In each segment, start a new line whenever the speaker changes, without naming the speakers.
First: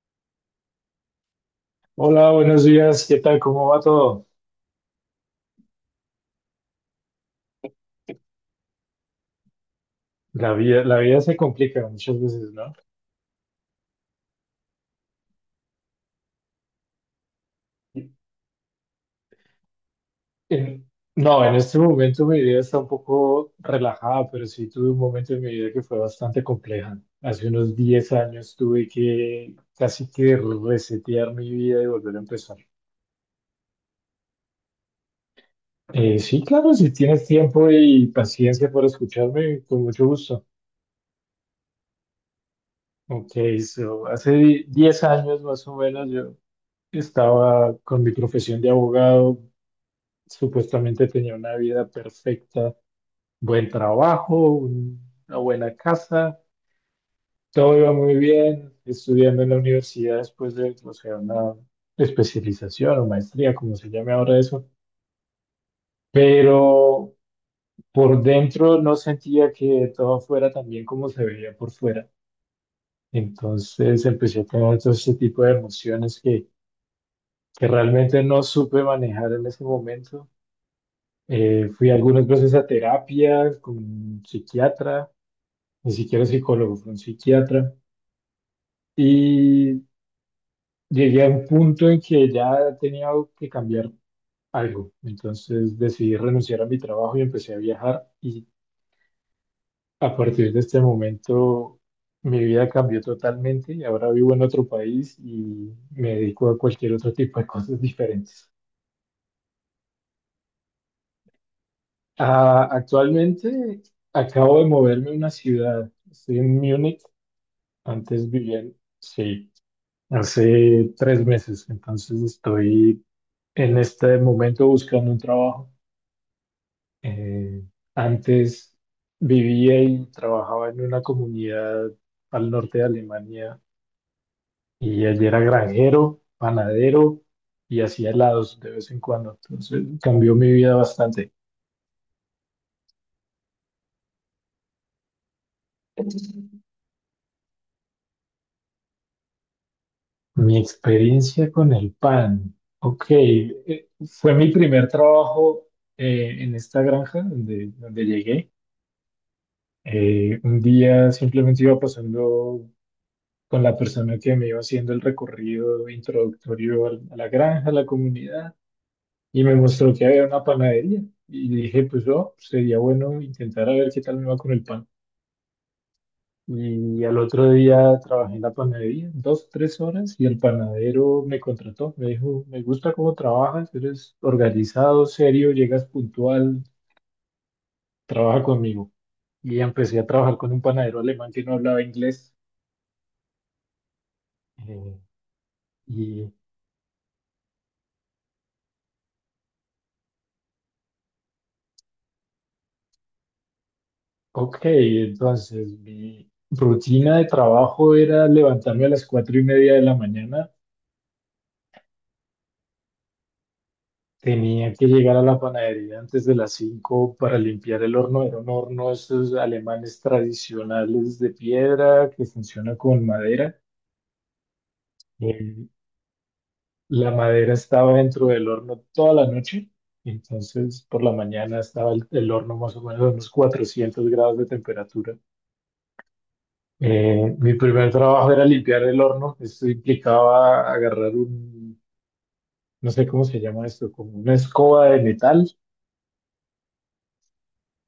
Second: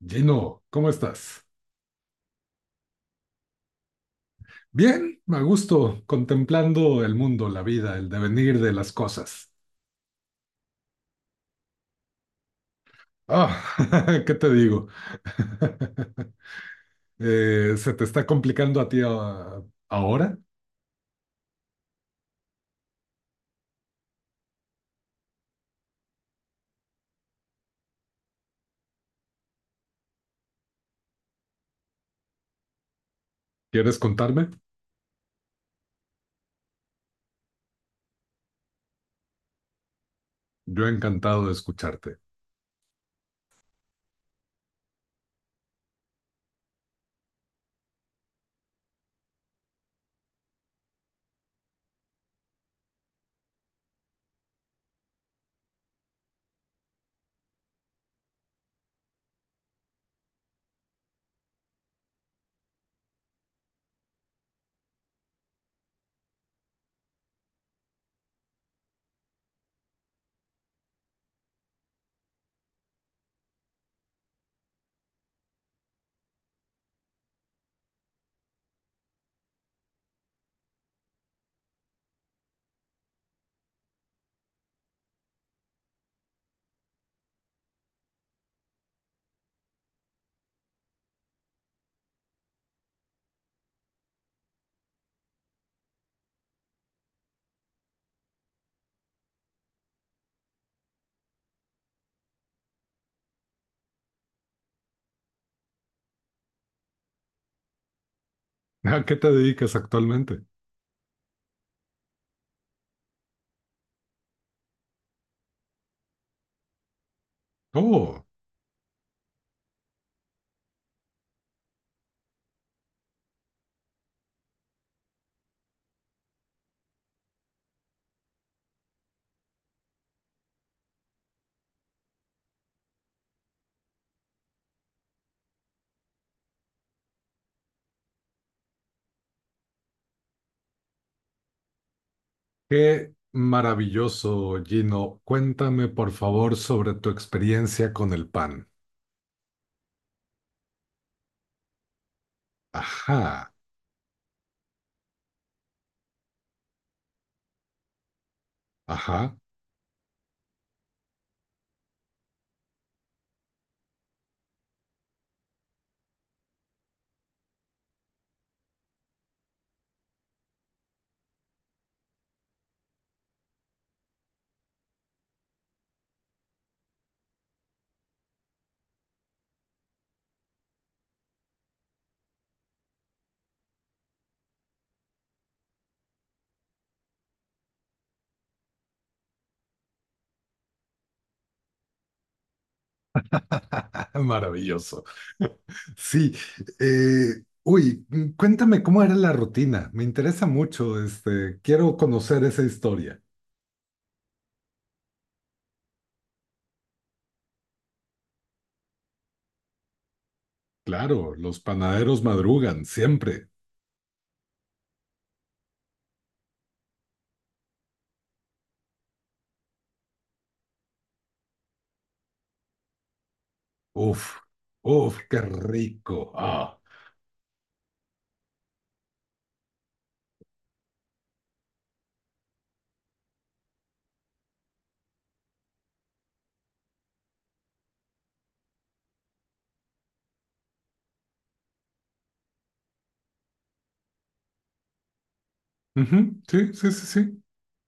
Gino, ¿cómo estás?
Hola, buenos días. ¿Qué tal? ¿Cómo va todo?
Bien, a gusto, contemplando el mundo, la vida, el devenir de las cosas.
La vida se complica muchas veces, ¿no?
Ah, ¿qué te digo? ¿Se te está complicando a ti ahora?
En- no, en este momento mi vida está un poco relajada, pero sí tuve un momento en mi vida que fue bastante compleja. Hace unos 10 años tuve que casi que resetear mi vida y volver a empezar.
¿Quieres contarme?
Sí, claro, si tienes tiempo y paciencia por escucharme, con mucho gusto.
Yo encantado de escucharte.
Ok, hace 10 años más o menos yo estaba con mi profesión de abogado. Supuestamente tenía una vida perfecta, buen trabajo, una buena casa, todo iba muy bien, estudiando en la universidad después de, o sea, una especialización o maestría, como se llame ahora eso, pero por dentro no sentía que todo fuera tan bien como se veía por fuera. Entonces empecé a tener todo este tipo de emociones que realmente no supe manejar en ese momento. Fui algunas veces a terapia con un psiquiatra, ni siquiera psicólogo, fue un psiquiatra. Y llegué a un punto en que ya tenía que cambiar algo. Entonces decidí renunciar a mi trabajo y empecé a viajar. Y a partir de este momento mi vida cambió totalmente y ahora vivo en otro país y me dedico a cualquier otro tipo de cosas diferentes.
¿A qué te dedicas actualmente?
Ah, actualmente acabo de moverme a una ciudad. Estoy en Múnich.
Oh,
Antes vivía Sí, hace 3 meses. Entonces estoy en este momento buscando un trabajo. Eh, Antes vivía y trabajaba en una comunidad al norte de Alemania y allí era granjero, panadero y hacía helados de vez en cuando. Entonces cambió mi vida bastante.
qué maravilloso, Gino. Cuéntame, por favor, sobre tu experiencia con el pan.
Mi experiencia con el pan. Ok,
Ajá,
fue mi primer trabajo en esta granja donde llegué.
ajá,
Un día simplemente iba pasando con la persona que me iba haciendo el recorrido introductorio a la granja, a la comunidad, y me mostró que había una panadería. Y dije, pues oh, sería bueno intentar a ver qué tal me va con el pan. Y al otro día trabajé en la panadería, 2, 3 horas, y el panadero me contrató. Me dijo, me gusta cómo trabajas, eres organizado, serio, llegas puntual, trabaja conmigo. Y empecé a trabajar con un panadero alemán que no hablaba inglés. eh,
maravilloso.
y
Sí, cuéntame cómo era la rutina. Me interesa mucho, este, quiero conocer esa historia.
Ok, entonces mi rutina de trabajo era levantarme a las 4:30 de la mañana.
Claro, los panaderos madrugan siempre.
Tenía que llegar a la panadería antes de las 5 para limpiar el horno. Era un horno de esos alemanes tradicionales de piedra que funciona con madera.
Uf, uf, qué
Eh,
rico. Ah.
la madera estaba dentro del horno toda la noche. Entonces, por la mañana estaba el horno más o menos a unos 400 grados de temperatura. Mi primer trabajo era limpiar el horno. Esto implicaba agarrar un, no sé cómo se llama esto, como una escoba de metal,
Ujú, sí, sí, sí, sí.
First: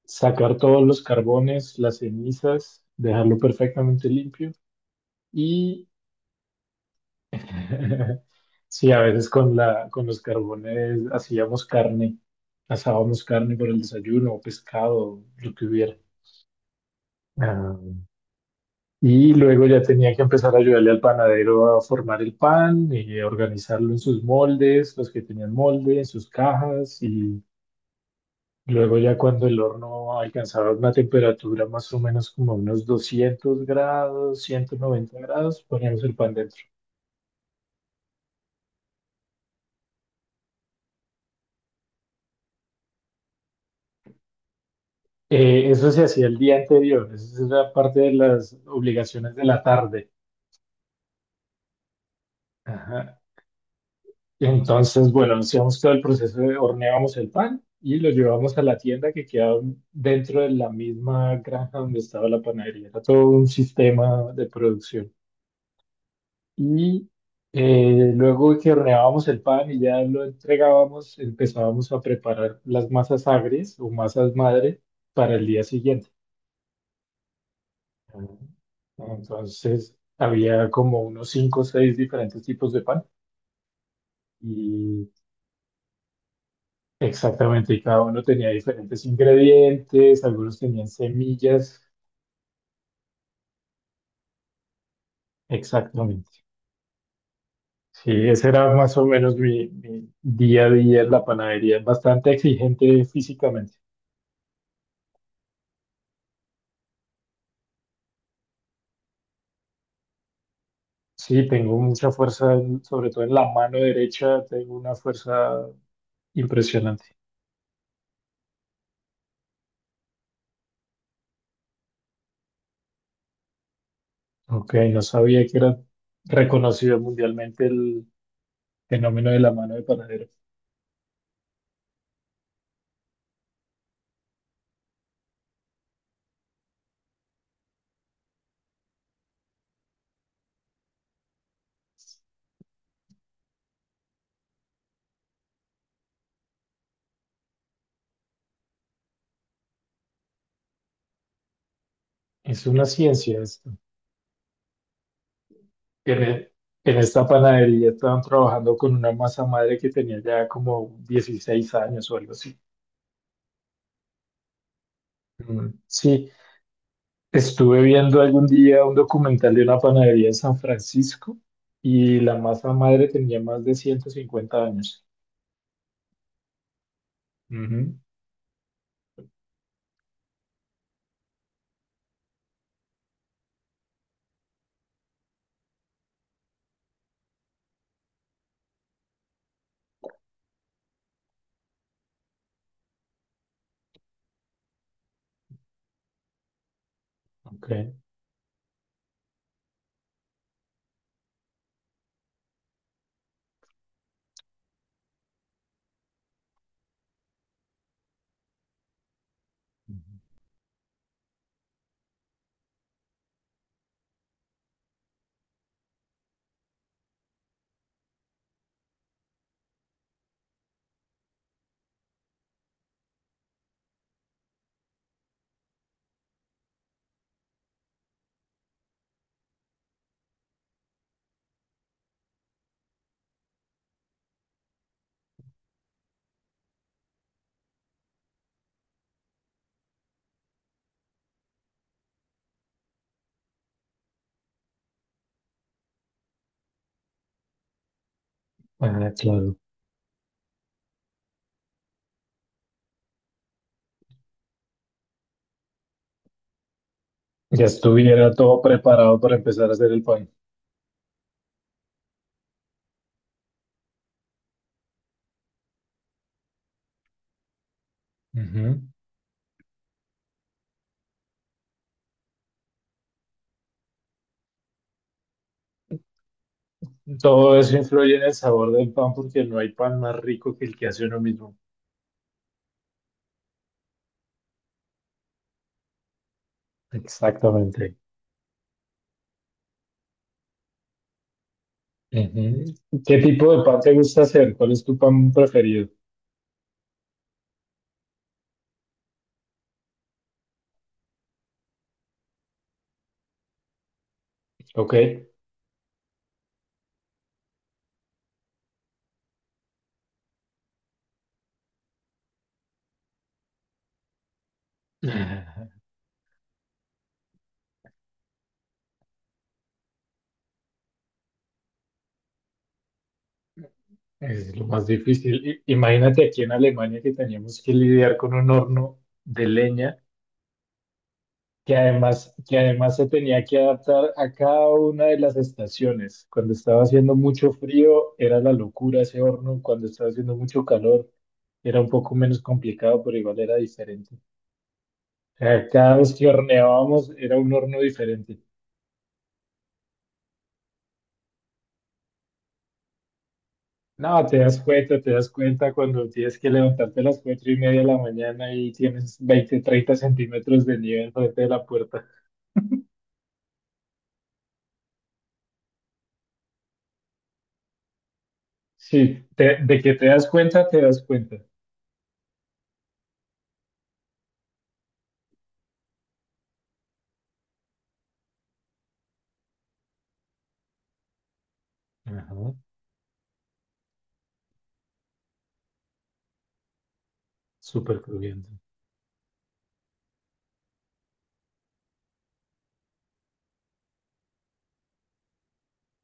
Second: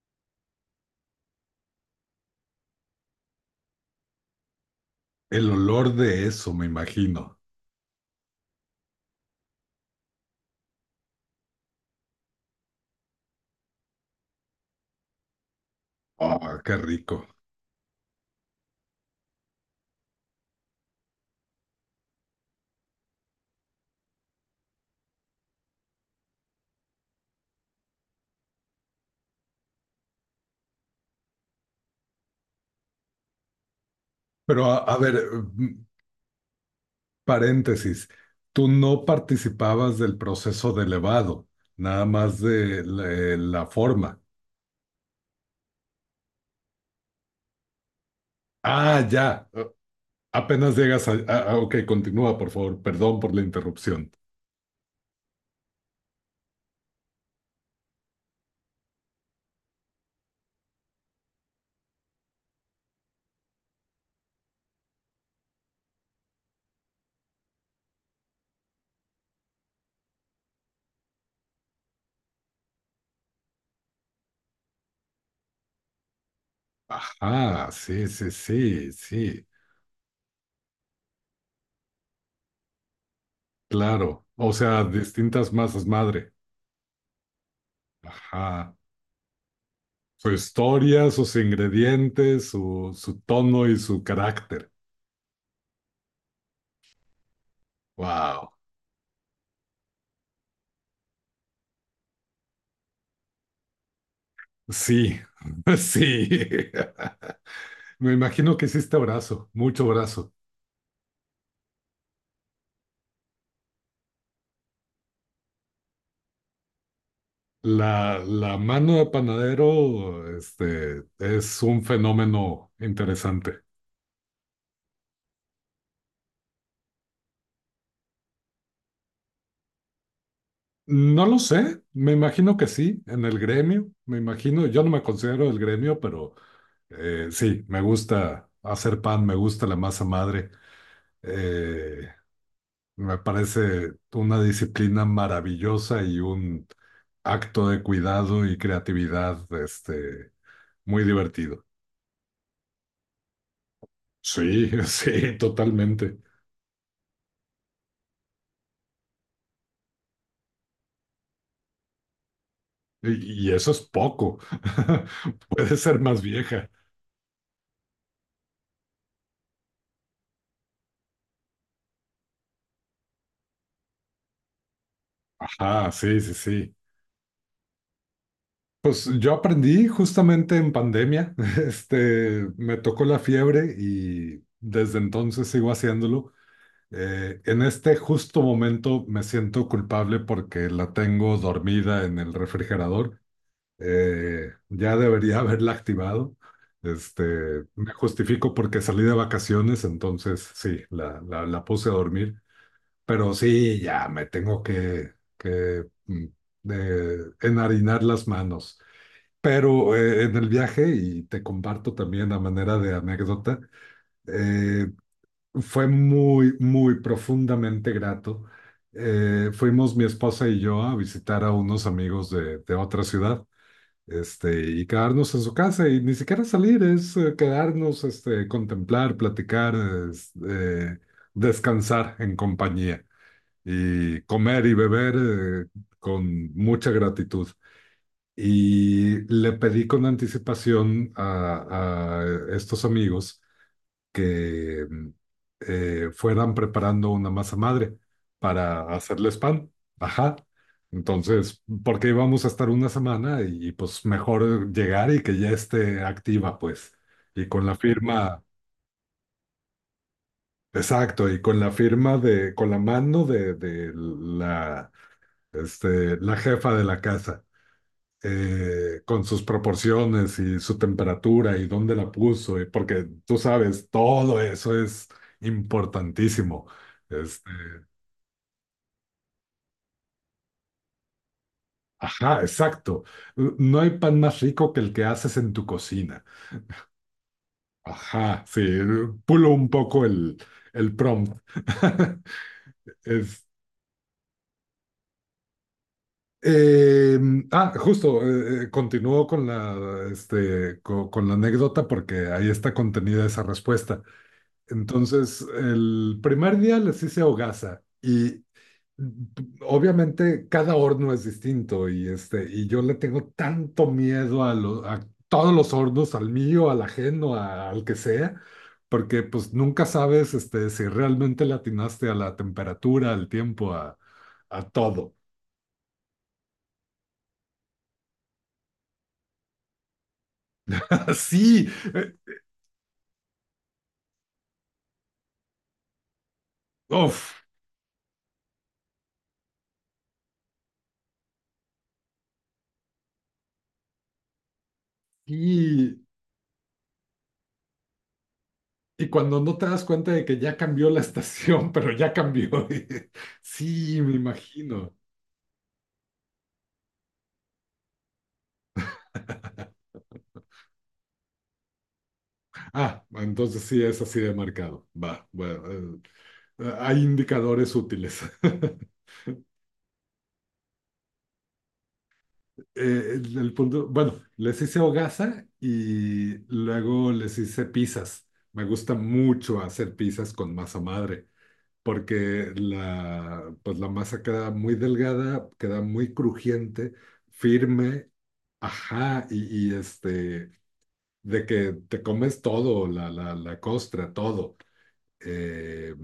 sacar todos los carbones, las cenizas, dejarlo perfectamente limpio.
El
Y
olor de eso, me imagino.
sí, a veces con los carbones hacíamos carne, asábamos carne por el desayuno o pescado, lo que hubiera.
Ah, qué rico.
Ah, y luego ya tenía que empezar a ayudarle al panadero a formar el pan y a organizarlo en sus moldes, los que tenían molde, en sus cajas. Y luego ya cuando el horno alcanzaba una temperatura más o menos como unos 200 grados,
Pero
ciento
a ver,
noventa grados,
mm,
poníamos el pan dentro.
paréntesis, tú no participabas del proceso de elevado, nada más de la forma.
Eso se hacía el día anterior, esa era parte de las
Ah,
obligaciones de
ya.
la tarde.
Apenas llegas Ok, continúa, por favor. Perdón
Ajá.
por la interrupción.
Entonces, bueno, hacíamos todo el proceso de horneábamos el pan y lo llevábamos a la tienda que quedaba dentro de la misma granja donde estaba la panadería. Era todo un sistema de producción. Y luego que horneábamos el pan y ya lo entregábamos, empezábamos a preparar las masas agrias o masas madre para el día siguiente.
Ajá, sí, sí, sí, sí.
Entonces, había como unos cinco o seis diferentes tipos de pan.
Claro. O sea, distintas masas madre.
Exactamente, y cada uno tenía
Ajá.
diferentes ingredientes,
Su
algunos tenían
historia, sus
semillas,
ingredientes, su tono y su carácter.
exactamente. Sí, ese
Wow.
era más o menos mi día a día en la panadería, es bastante exigente físicamente.
Sí, sí. Me imagino que hiciste brazo, mucho brazo.
Sí, tengo mucha fuerza, sobre todo en la mano derecha, tengo una fuerza impresionante.
La mano de panadero, este, es un fenómeno interesante.
Ok, no sabía que era reconocido mundialmente el fenómeno de la mano de panadero.
No lo sé, me imagino que sí, en el gremio, me imagino, yo no me considero del gremio, pero sí, me gusta hacer pan, me gusta la masa madre, eh, me parece una disciplina maravillosa y un acto de cuidado y creatividad, este, muy divertido.
Es una ciencia esto.
Sí, sí, totalmente.
En, e- en esta panadería estaban trabajando con una masa madre que tenía ya como 16 años o algo así.
Y eso es poco, puede ser más
Sí,
vieja.
estuve viendo algún día un documental de una panadería en San Francisco y la masa madre tenía más de 150 años.
Ajá, sí, sí, sí.
Ujú.
Pues yo aprendí justamente en pandemia, este, me tocó la fiebre y desde entonces sigo haciéndolo. En este justo momento me siento culpable porque la tengo dormida en el refrigerador. Ya debería haberla activado. Este,
Ok.
me justifico porque salí de vacaciones, entonces sí, la puse a dormir. Pero sí, ya me tengo que eh, enharinar las manos. Pero
Ujú.
en el viaje, y te comparto también a manera de anécdota, eh, fue muy profundamente grato. Fuimos mi esposa y yo a visitar a unos amigos de otra ciudad, este, y quedarnos en su casa, y ni siquiera salir, es quedarnos, este, contemplar, platicar, es- eh, descansar en compañía y comer y beber con mucha gratitud. Y le pedí con anticipación a estos amigos que fueran preparando una masa madre para
Ah,
hacerles
claro.
pan. Ajá. Entonces, porque íbamos a estar una semana y, pues mejor llegar y que ya esté activa, pues. Y con
Ya
la
estuviera
firma,
todo preparado para empezar a hacer el pan.
exacto, y con la firma con la mano de la, este, la jefa de la casa.
Ujú.
Eh, con sus proporciones y su temperatura y dónde la puso, y porque tú sabes, todo eso es importantísimo. Este,
Todo eso influye en el sabor del pan porque no hay pan más rico que el que hace uno mismo.
ajá, exacto. No hay pan más rico que el que haces en tu cocina.
Exactamente.
Ajá, sí, pulo un poco el prompt.
Ujú. ¿Qué
Es-
tipo de pan te gusta hacer? ¿Cuál es tu pan preferido?
eh, Justo, continúo con la, este, con la anécdota porque ahí está contenida esa respuesta.
Ok.
Entonces, el primer día les hice hogaza y obviamente cada horno es distinto y, este, y yo le tengo tanto miedo a todos los hornos, al mío, al ajeno, al que sea, porque pues nunca sabes este, si realmente le atinaste a la temperatura, al tiempo,
Ah, es lo
a
más
todo.
difícil. Imagínate aquí en Alemania que teníamos que lidiar con un horno de leña
Sí
que
eh,
además, que además se tenía que adaptar a cada una de las estaciones. Cuando estaba haciendo
uf,
mucho frío era la locura ese horno, cuando estaba haciendo mucho calor era un poco menos complicado, pero igual era diferente. O sea, cada
y,
vez que horneábamos era un horno diferente.
y cuando no te das cuenta de que ya cambió la estación, pero ya cambió. Sí, me
No,
imagino.
te das cuenta cuando tienes que levantarte a las 4:30 de la mañana y tienes 20, 30 centímetros de nieve frente de la puerta.
Ah, entonces sí es así de marcado. Va, bueno, hay indicadores útiles.
Sí, de que te das cuenta, te das cuenta.
El punto, bueno, les hice hogaza y luego les hice pizzas. Me gusta mucho hacer pizzas con masa madre,
Ajá,
porque la, pues la masa queda muy delgada, queda muy crujiente,
súper
firme,
crujiente.
ajá, y este, de que te comes todo, la costra, todo. Eh,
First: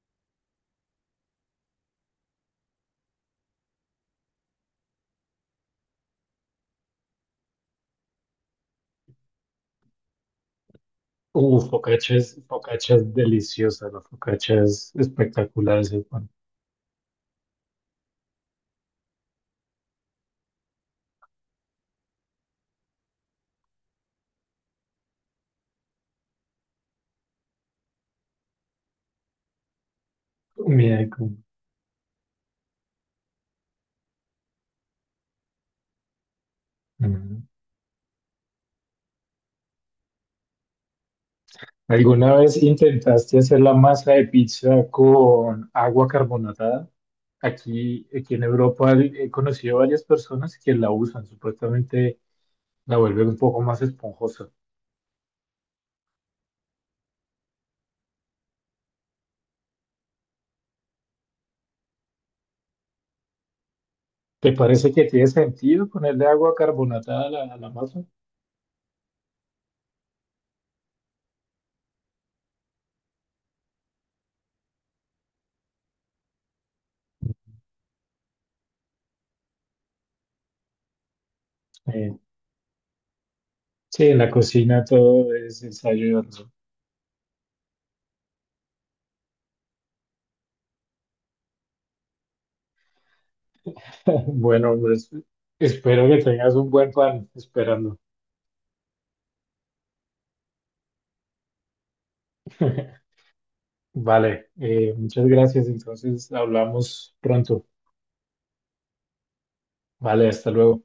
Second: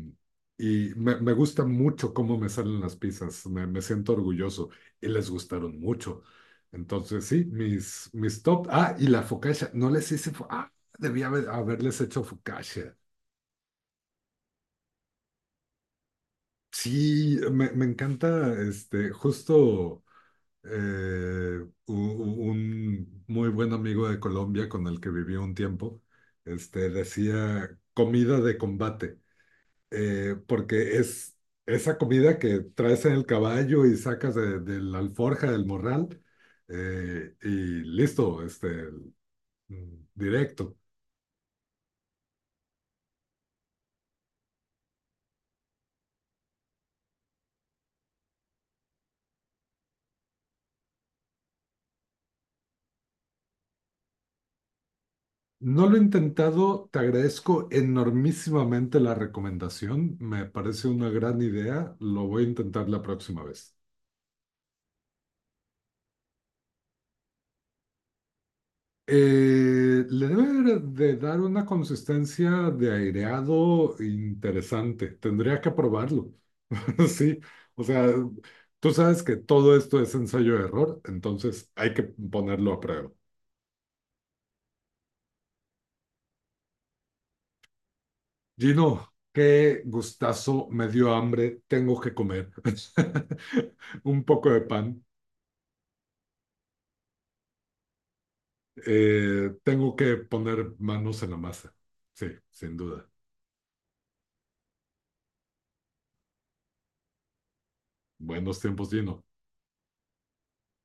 y me gusta mucho cómo me salen las pizzas, me siento orgulloso y les gustaron mucho. Entonces, sí, mis top. Ah, y la focaccia, no les hice. Ah, haberles
Focaccia
hecho
es,
focaccia.
focaccia es deliciosa, la focaccia es espectacular ese pan.
Sí, me encanta este, justo eh, un muy buen amigo de Colombia con el que viví un tiempo, este, decía comida de combate.
Comida
Porque
de
es
Cuba.
esa comida que traes en el caballo y sacas de la alforja del morral y listo, este, directo.
¿Alguna vez intentaste hacer la masa de pizza con agua carbonatada? Aquí en Europa he conocido varias personas que la usan, supuestamente la vuelven un poco más esponjosa.
No lo he intentado, te agradezco enormísimamente la recomendación, me parece una gran idea, lo voy a intentar la próxima vez.
¿Te parece que tiene sentido ponerle agua carbonatada a la masa?
Le debe de dar una consistencia de aireado interesante. Tendría que probarlo. Sí, o sea, tú sabes que todo esto es ensayo-error, entonces hay que
Eh,
ponerlo a prueba.
sí, en la cocina todo es ensayo y error.
Gino, qué gustazo, me dio hambre, tengo que comer. Un poco de
Bueno,
pan,
pues espero que tengas un buen pan esperando.
tengo que poner manos en la masa. Sí, sin duda.
Vale, muchas gracias. Entonces hablamos pronto.
Buenos tiempos, Gino.
Vale, hasta luego.